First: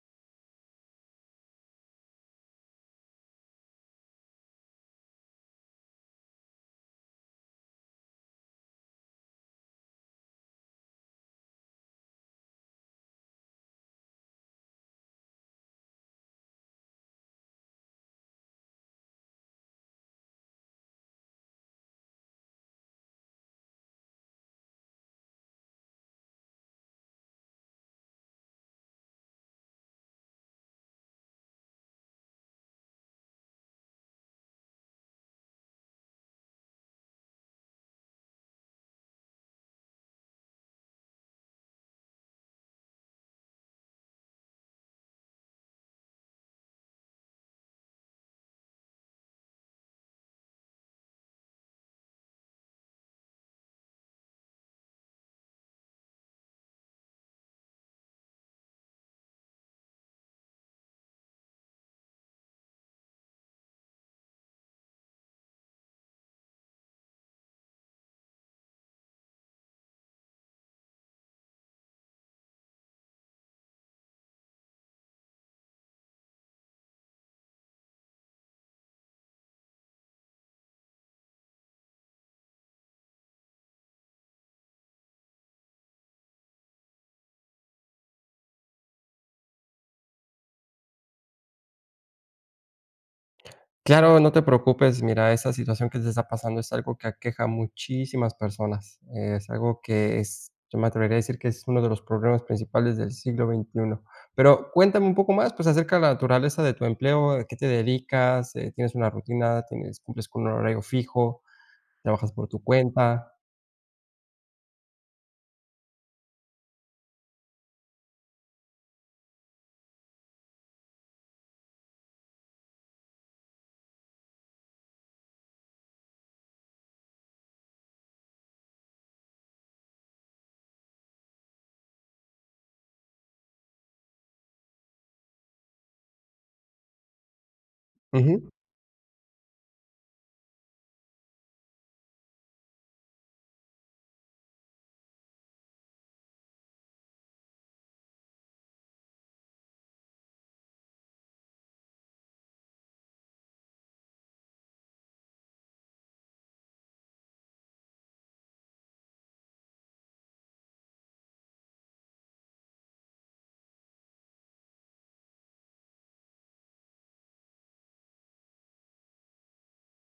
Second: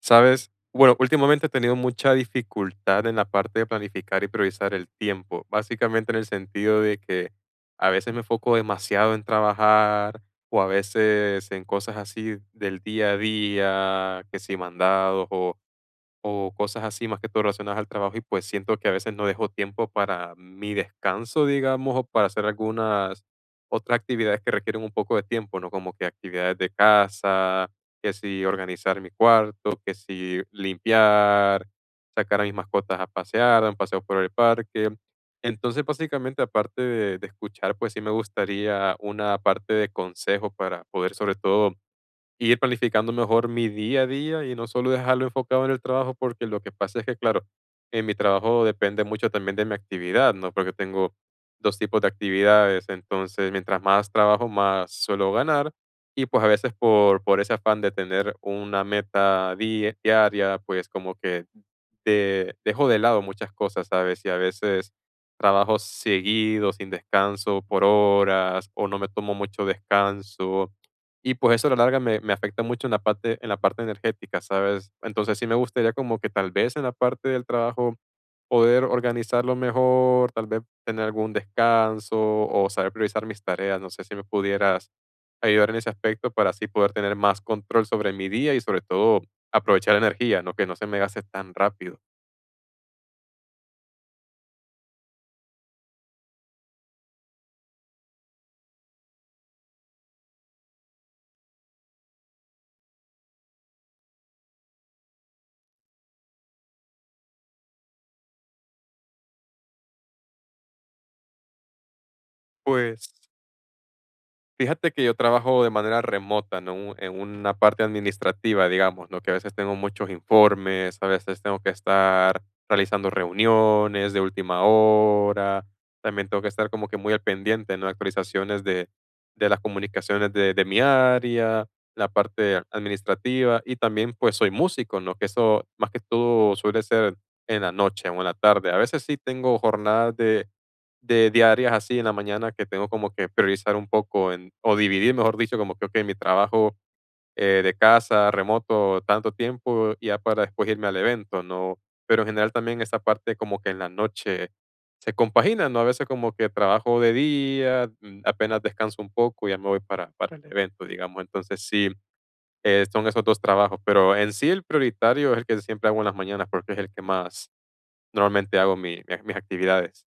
Sabes, bueno, últimamente he tenido mucha dificultad en la parte de planificar y priorizar el tiempo, básicamente en el sentido de que a veces me foco demasiado en trabajar o a veces en cosas así del día a día, que si mandados o cosas así, más que todo relacionadas al trabajo, y pues siento que a veces no dejo tiempo para mi descanso, digamos, o para hacer algunas otras actividades que requieren un poco de tiempo, ¿no? Como que actividades de casa, que si organizar mi cuarto, que si limpiar, sacar a mis mascotas a pasear, dar un paseo por el parque. Entonces, básicamente, aparte de escuchar, pues sí me gustaría una parte de consejo para poder sobre todo y ir planificando mejor mi día a día y no solo dejarlo enfocado en el trabajo, porque lo que pasa es que, claro, en mi trabajo depende mucho también de mi actividad, ¿no? Porque tengo dos tipos de actividades, entonces mientras más trabajo, más suelo ganar. Y pues a veces por ese afán de tener una meta diaria, pues como que de dejo de lado muchas cosas, ¿sabes? Y a veces trabajo seguido, sin descanso, por horas, o no me tomo mucho descanso. Y pues eso a la larga me afecta mucho en la parte energética, ¿sabes? Entonces sí me gustaría como que tal vez en la parte del trabajo poder organizarlo mejor, tal vez tener algún descanso o saber priorizar mis tareas. No sé si me pudieras ayudar en ese aspecto para así poder tener más control sobre mi día y sobre todo aprovechar la energía, ¿no? Que no se me gaste tan rápido. Claro, no te preocupes. Mira, esa situación que te está pasando es algo que aqueja a muchísimas personas. Es algo que es, yo me atrevería a decir que es uno de los problemas principales del siglo XXI. Pero cuéntame un poco más, pues, acerca de la naturaleza de tu empleo, ¿a qué te dedicas? ¿Tienes una rutina? ¿Tienes cumples con un horario fijo? ¿Trabajas por tu Pues, cuenta? fíjate que yo trabajo de manera remota, ¿no? En una parte administrativa, digamos, ¿no? Que a veces tengo muchos informes, a veces tengo que estar realizando reuniones de última hora, también tengo que estar como que muy al pendiente, ¿no? Actualizaciones de las comunicaciones de mi área, la parte administrativa y también pues soy músico, ¿no? Que eso más que todo suele ser en la noche o en la tarde. A veces sí tengo jornadas de diarias así en la mañana que tengo como que priorizar un poco en, o dividir, mejor dicho, como que, ok, mi trabajo de casa, remoto, tanto tiempo, y ya para después irme al evento, ¿no? Pero en general también esa parte como que en la noche se compagina, ¿no? A veces como que trabajo de día, apenas descanso un poco y ya me voy para el evento, digamos. Entonces sí, son esos dos trabajos, pero en sí el prioritario es el que siempre hago en las mañanas porque es el que más normalmente hago mis actividades.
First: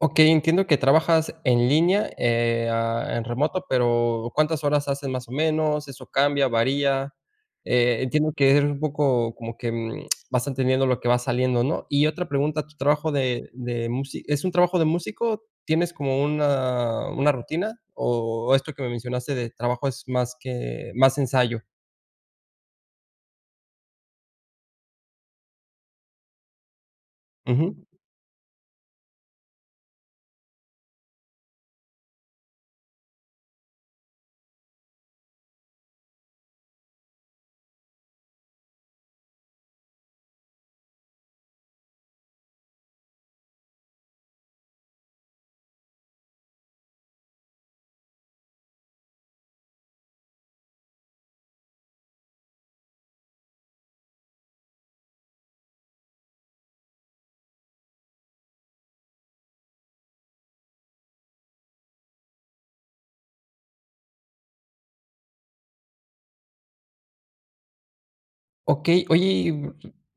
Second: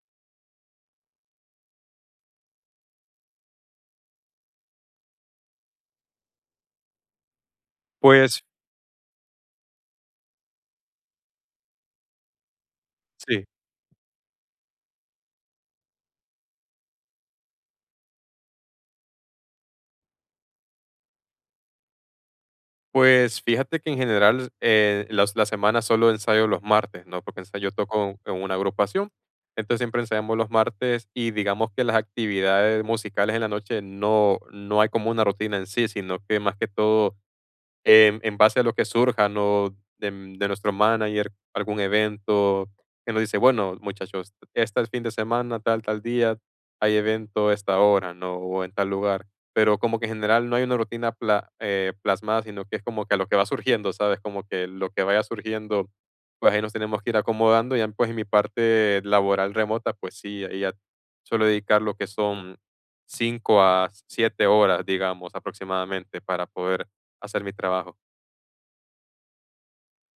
Ok, entiendo que trabajas en línea, en remoto, pero ¿cuántas horas haces más o menos? ¿Eso cambia, varía? Entiendo Pues que eres un poco como que vas entendiendo lo que va saliendo, ¿no? Y otra pregunta, ¿tu trabajo sí. de músico es un trabajo de músico? ¿Tienes como una rutina? ¿O esto que me mencionaste de trabajo es más que más ensayo? Pues fíjate que en general las, la semana solo ensayo los martes, ¿no? Porque ensayo, yo Ujú. toco en una agrupación, entonces siempre ensayamos los martes y digamos que las actividades musicales en la noche no hay como una rutina en sí, sino que más que todo en base a lo que surja, ¿no? Dem De nuestro manager, algún evento que nos dice: "Bueno, muchachos, este fin de semana, tal, tal día, hay evento a esta hora, ¿no? O en tal lugar". Pero como que en general no hay una rutina plasmada, sino que es como que a lo que va surgiendo, ¿sabes? Como que lo que vaya surgiendo, pues ahí nos tenemos que ir acomodando. Ya, pues, en mi parte laboral remota, pues sí, ahí ya suelo dedicar lo que son 5 a 7 horas, digamos, aproximadamente, para poder hacer mi trabajo. Ok, oye, y,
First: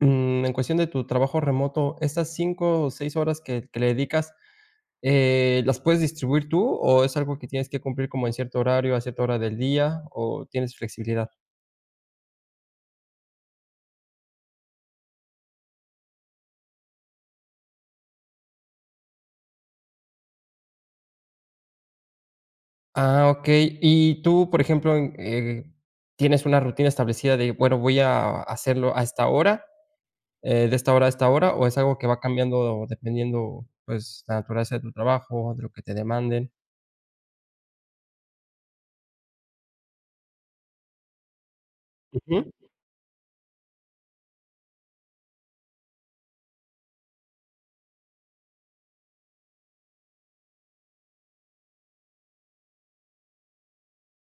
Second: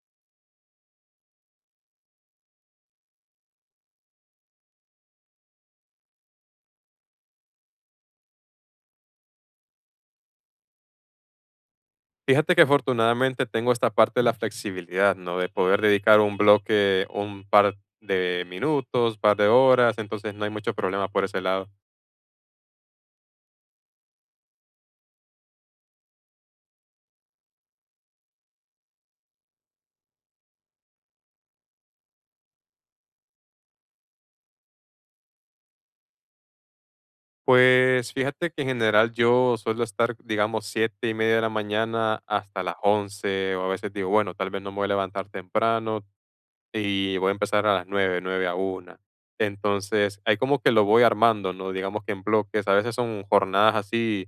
en cuestión de tu trabajo remoto, estas 5 o 6 horas que le dedicas, ¿las puedes distribuir tú o es algo que tienes que cumplir como en cierto horario, a cierta hora del día o tienes flexibilidad? Fíjate que afortunadamente tengo esta parte de la flexibilidad, ¿no? De poder dedicar un bloque, un par de minutos, par de horas, entonces no hay mucho problema por ese lado. Ah, okey. Y tú, por ejemplo, ¿tienes una rutina establecida de, bueno, voy a hacerlo a esta hora, de esta hora a esta hora, o es algo que va cambiando dependiendo, pues, la naturaleza de tu trabajo, de lo que te demanden? Pues fíjate que en general yo suelo estar, digamos, siete y media de la mañana Ujú, hasta las 11, o a veces digo, bueno, tal vez no me voy a levantar temprano, y voy a empezar a las 9 a una. Entonces, ahí como que lo voy armando, ¿no? Digamos que en bloques, a veces son jornadas así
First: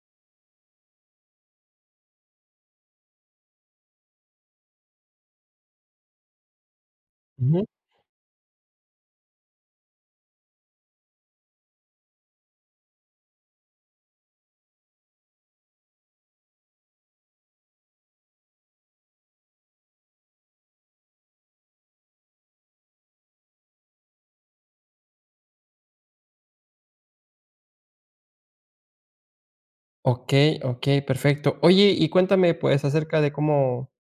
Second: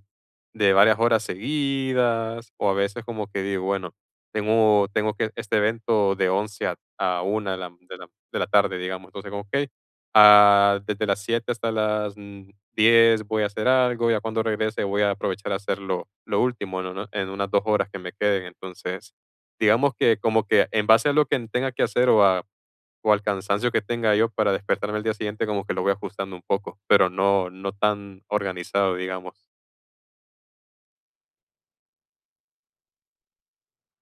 de varias horas seguidas, o a veces como que digo, bueno, tengo que este evento de 11 a una de ujú. la, de la tarde, digamos. Entonces, como, ok, ah, desde las 7 hasta las 10 voy a hacer algo, ya cuando regrese voy a aprovechar a hacer lo último, ¿no? En unas dos horas que me queden. Entonces, digamos que como que en base a lo que tenga que hacer o al cansancio que tenga yo para despertarme al día siguiente, como que lo voy ajustando un poco, pero no tan organizado, digamos. Okey, okey, perfecto. Oye, y cuéntame, pues, acerca de cómo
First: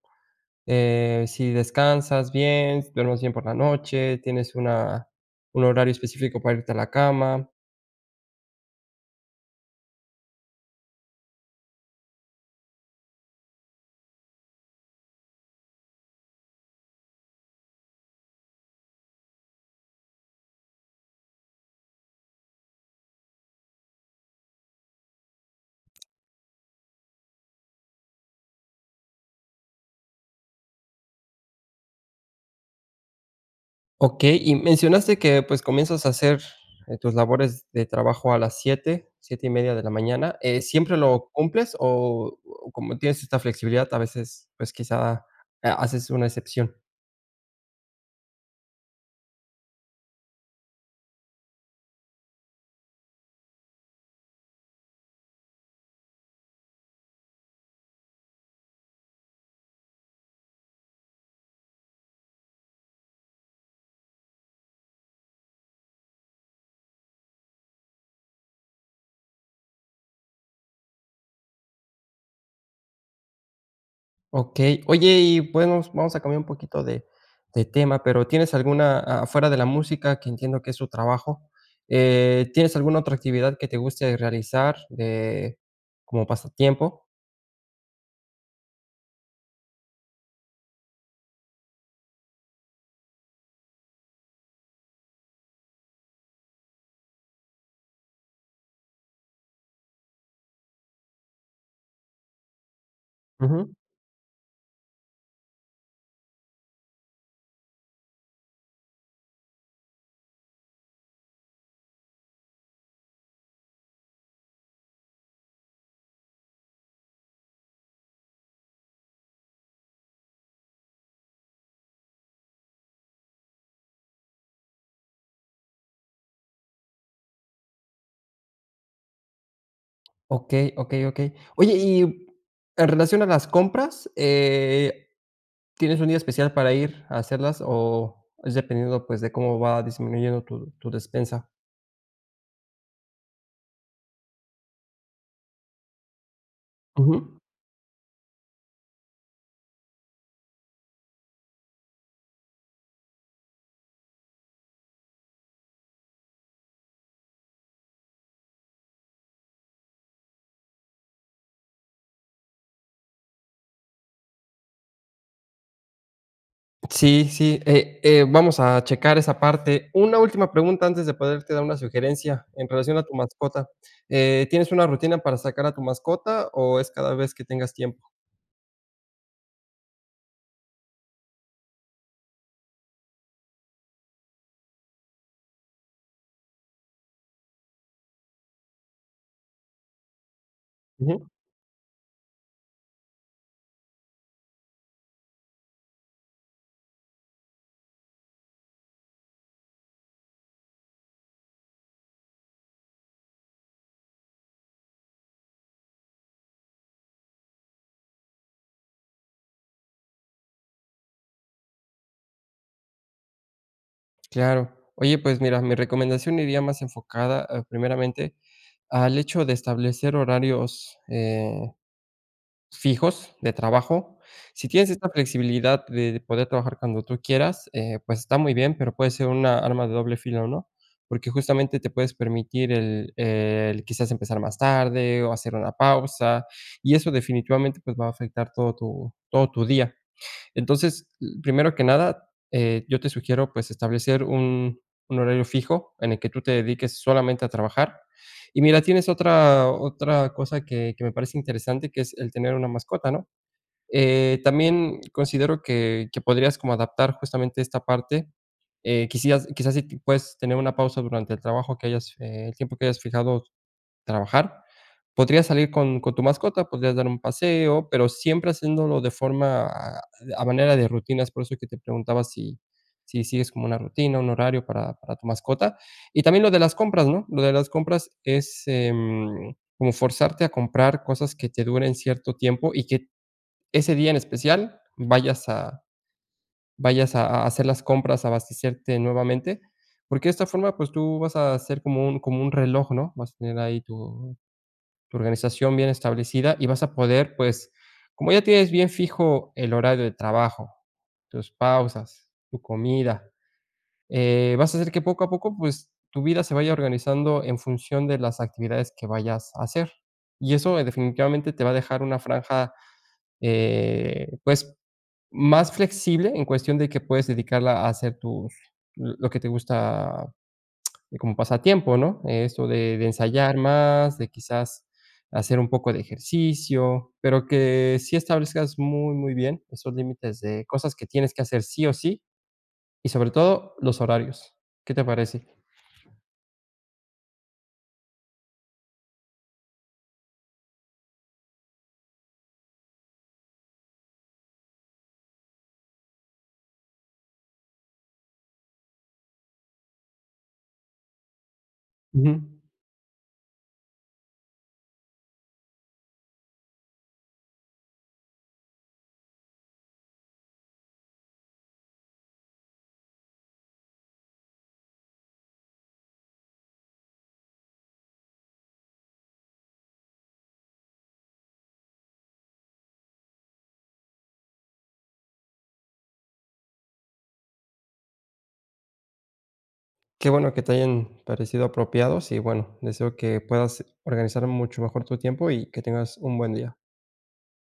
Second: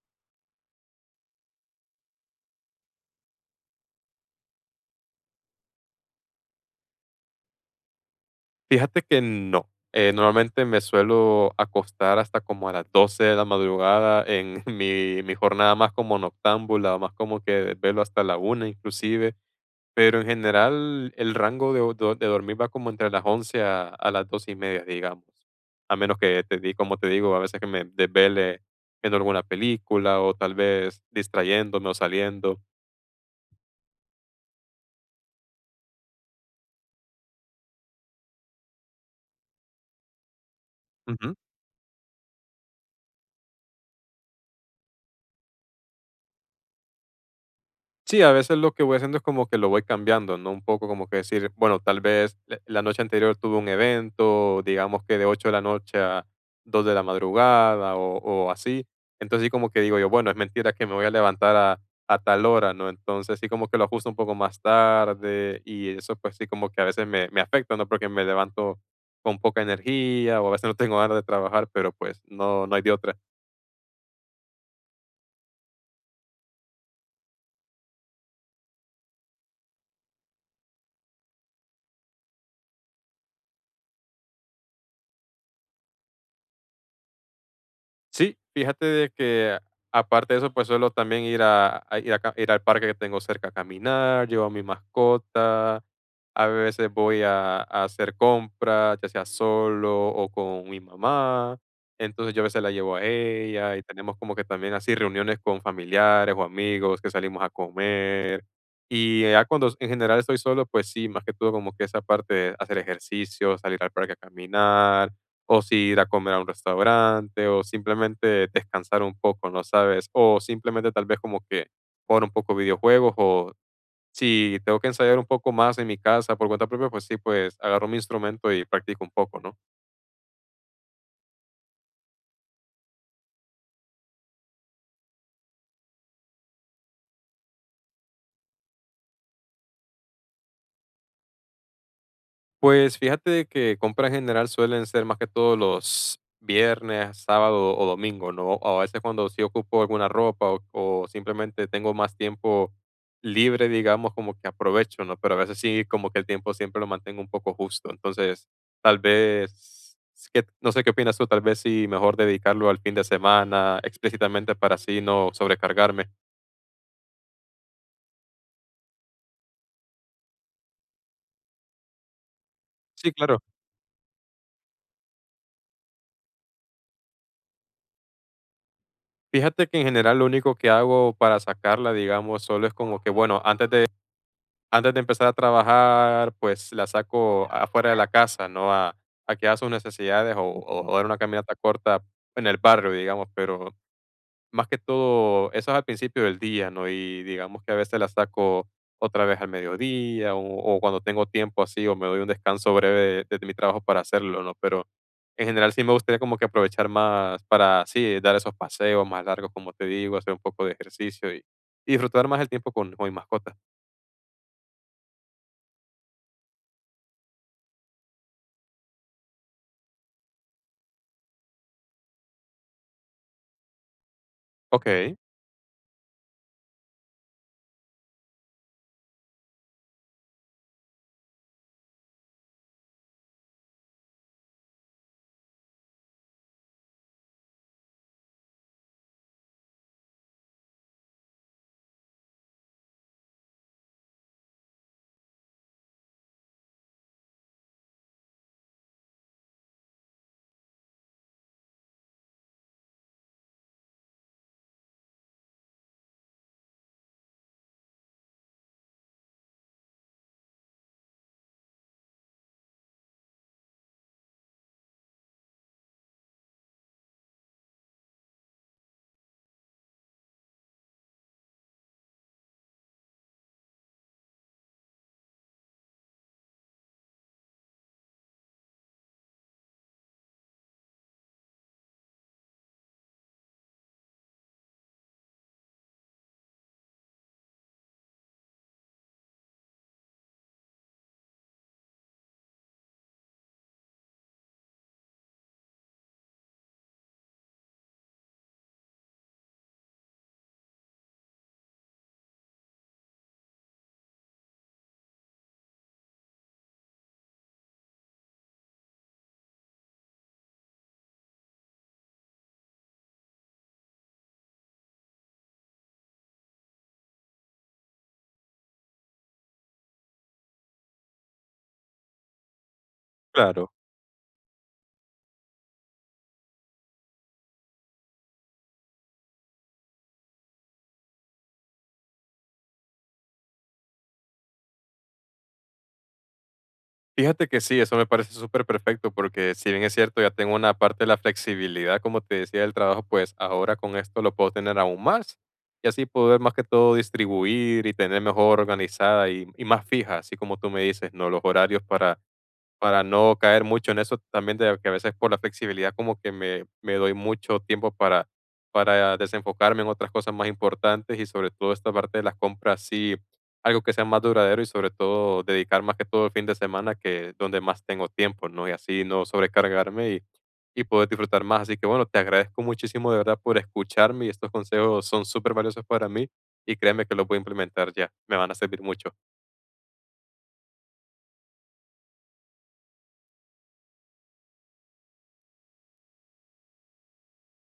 Si descansas bien, si duermes bien por la noche, tienes una un horario específico para irte a la cama. Fíjate que no, normalmente me suelo acostar hasta como a las 12 de la madrugada en mi jornada más como noctámbula, más como que desvelo hasta la una inclusive. Pero en general, el rango de dormir va como entre las 11 a las 2:30, digamos. A menos que te di como te digo, a veces que me desvele viendo alguna película o tal vez distrayéndome o saliendo. Okey, y mencionaste que, pues, comienzas a hacer, tus labores de trabajo a las 7, 7 y media de la mañana, ¿siempre lo Ujú. cumples o como tienes esta flexibilidad, a veces, pues, quizá, ha haces una excepción? Sí, a veces lo que voy haciendo es como que lo voy cambiando, ¿no? Un poco como que decir, bueno, tal vez la noche anterior tuve un evento, digamos que de 8 de la noche a 2 de la madrugada o así. Entonces sí como que digo yo, bueno, es mentira que me voy a levantar a tal hora, ¿no? Entonces sí como que lo ajusto un poco más tarde y eso pues sí como que a veces me afecta, ¿no? Porque me levanto con poca energía o a veces no tengo ganas de trabajar, pero pues no, no hay de otra. Okey. Oye, y bueno, vamos a cambiar un poquito de tema, pero, ¿tienes alguna a afuera de la música, que entiendo que es su trabajo, tienes alguna otra actividad que te guste realizar de como pasatiempo? Sí, fíjate de que aparte de eso, pues suelo también ir ir al parque que tengo cerca a caminar, llevo a mi mascota, a veces voy a hacer compras, ya sea solo o con mi mamá, entonces yo a veces la llevo a Ujú. ella y tenemos como que también así reuniones con familiares o amigos que salimos a comer. Y ya cuando en general estoy solo, pues sí, más que todo como que esa parte de hacer ejercicio, salir al parque a caminar o si ir a comer a un restaurante, o simplemente descansar un poco, ¿no sabes? O simplemente tal vez como que jugar un poco videojuegos, o si tengo que ensayar un poco más en mi casa por cuenta propia, pues sí, pues agarro mi instrumento y practico un poco, ¿no? Okey, okey, okey. Oye, y en relación a las compras, ¿tienes un día especial para ir a hacerlas o es dependiendo, pues, de cómo va disminuyendo tu despensa? Pues fíjate de que compras en general suelen ser más que todo los viernes, Ujú. sábado o domingo, ¿no? O a veces cuando sí ocupo alguna ropa o simplemente tengo más tiempo libre, digamos, como que aprovecho, ¿no? Pero a veces sí como que el tiempo siempre lo mantengo un poco justo. Entonces, tal vez, no sé qué opinas tú, tal vez sí mejor dedicarlo al fin de semana explícitamente para así no sobrecargarme. Sí, sí, vamos a checar esa parte. Una última pregunta antes de poderte dar una sugerencia en relación a Sí, tu claro. mascota, ¿tienes una rutina para sacar a tu mascota o es cada vez que tengas tiempo? Fíjate que en general lo único que hago para sacarla, digamos, solo es como que, bueno, antes de empezar a trabajar, pues, la saco afuera de la casa, ¿no? A que haga sus necesidades o dar una Ujú, caminata corta en el barrio, digamos, pero más que todo, eso es al principio del día, ¿no? Y digamos que a veces la saco otra vez al mediodía o cuando tengo tiempo así o me doy un descanso breve de mi trabajo para hacerlo, ¿no? Pero en general sí me gustaría como que aprovechar más para, sí, dar esos paseos más largos, como te digo, hacer un poco de ejercicio y disfrutar más el tiempo con mi mascota. claro. Oye, pues mira, mi recomendación iría más enfocada, primeramente, al hecho de establecer horarios, fijos de trabajo. Si tienes esta Okey, flexibilidad de poder trabajar cuando tú quieras, pues está muy bien, pero puede ser una arma de doble filo, ¿no? Porque justamente te puedes permitir el quizás empezar más tarde o hacer una pausa, y eso definitivamente, pues, va a afectar todo tu día. Entonces, primero que nada, yo te sugiero, pues, establecer un horario fijo en el que tú te dediques solamente a trabajar. Y mira, tienes otra otra cosa que me parece interesante, que es el tener una mascota, ¿no? También considero que podrías como adaptar justamente esta parte, quisieras quizás si te- puedes tener una pausa durante el trabajo que hayas, el tiempo que hayas fijado trabajar, podrías salir con tu mascota, podrías dar un paseo, pero siempre haciéndolo de forma a manera de rutinas. Por eso es que te preguntaba si si sigues como una rutina, un horario para tu mascota. Y también lo de las compras, ¿no? Lo de las compras es, como forzarte a comprar cosas que te duren cierto tiempo y que ese día en especial vayas a vayas a hacer las compras, a abastecerte nuevamente, porque de esta forma, pues, tú vas a hacer como un reloj, ¿no? Vas a tener ahí tu tu organización bien establecida y vas a poder, pues, como ya tienes bien fijo el horario de trabajo, tus pausas, tu comida, vas a hacer que poco a poco, pues, tu vida se vaya organizando en función de las actividades que vayas a hacer. Y eso, definitivamente te va a dejar una franja, pues, más flexible en cuestión de que puedes dedicarla a hacer tus lo que te gusta como pasatiempo, ¿no? Esto de ensayar claro. más, de quizás hacer un poco de ejercicio, pero que sí establezcas muy, muy bien esos límites de cosas que tienes que hacer sí o sí, y sobre todo los horarios. ¿Qué te parece? Fíjate que sí, eso me parece súper perfecto porque si bien es cierto, ya tengo una parte de la flexibilidad, como te decía, del trabajo, pues ahora con esto lo puedo tener aún más y así poder más que todo distribuir y tener mejor organizada y más fija, así como tú me dices, ¿no? Los horarios Ujú. para no caer mucho en eso también de que a veces por la flexibilidad como que me doy mucho tiempo para desenfocarme en otras cosas más importantes y sobre todo esta parte de las compras, sí, algo que sea más duradero y sobre todo dedicar más que todo el fin de semana, que donde más tengo tiempo, ¿no? Y así no sobrecargarme y poder disfrutar más. Así que bueno, te agradezco muchísimo de verdad por escucharme y estos consejos son supervaliosos para mí y créeme que los voy a implementar ya, me van a servir mucho. Qué bueno que te hayan parecido apropiados y bueno, deseo que puedas organizar mucho mejor tu tiempo y que tengas un buen día.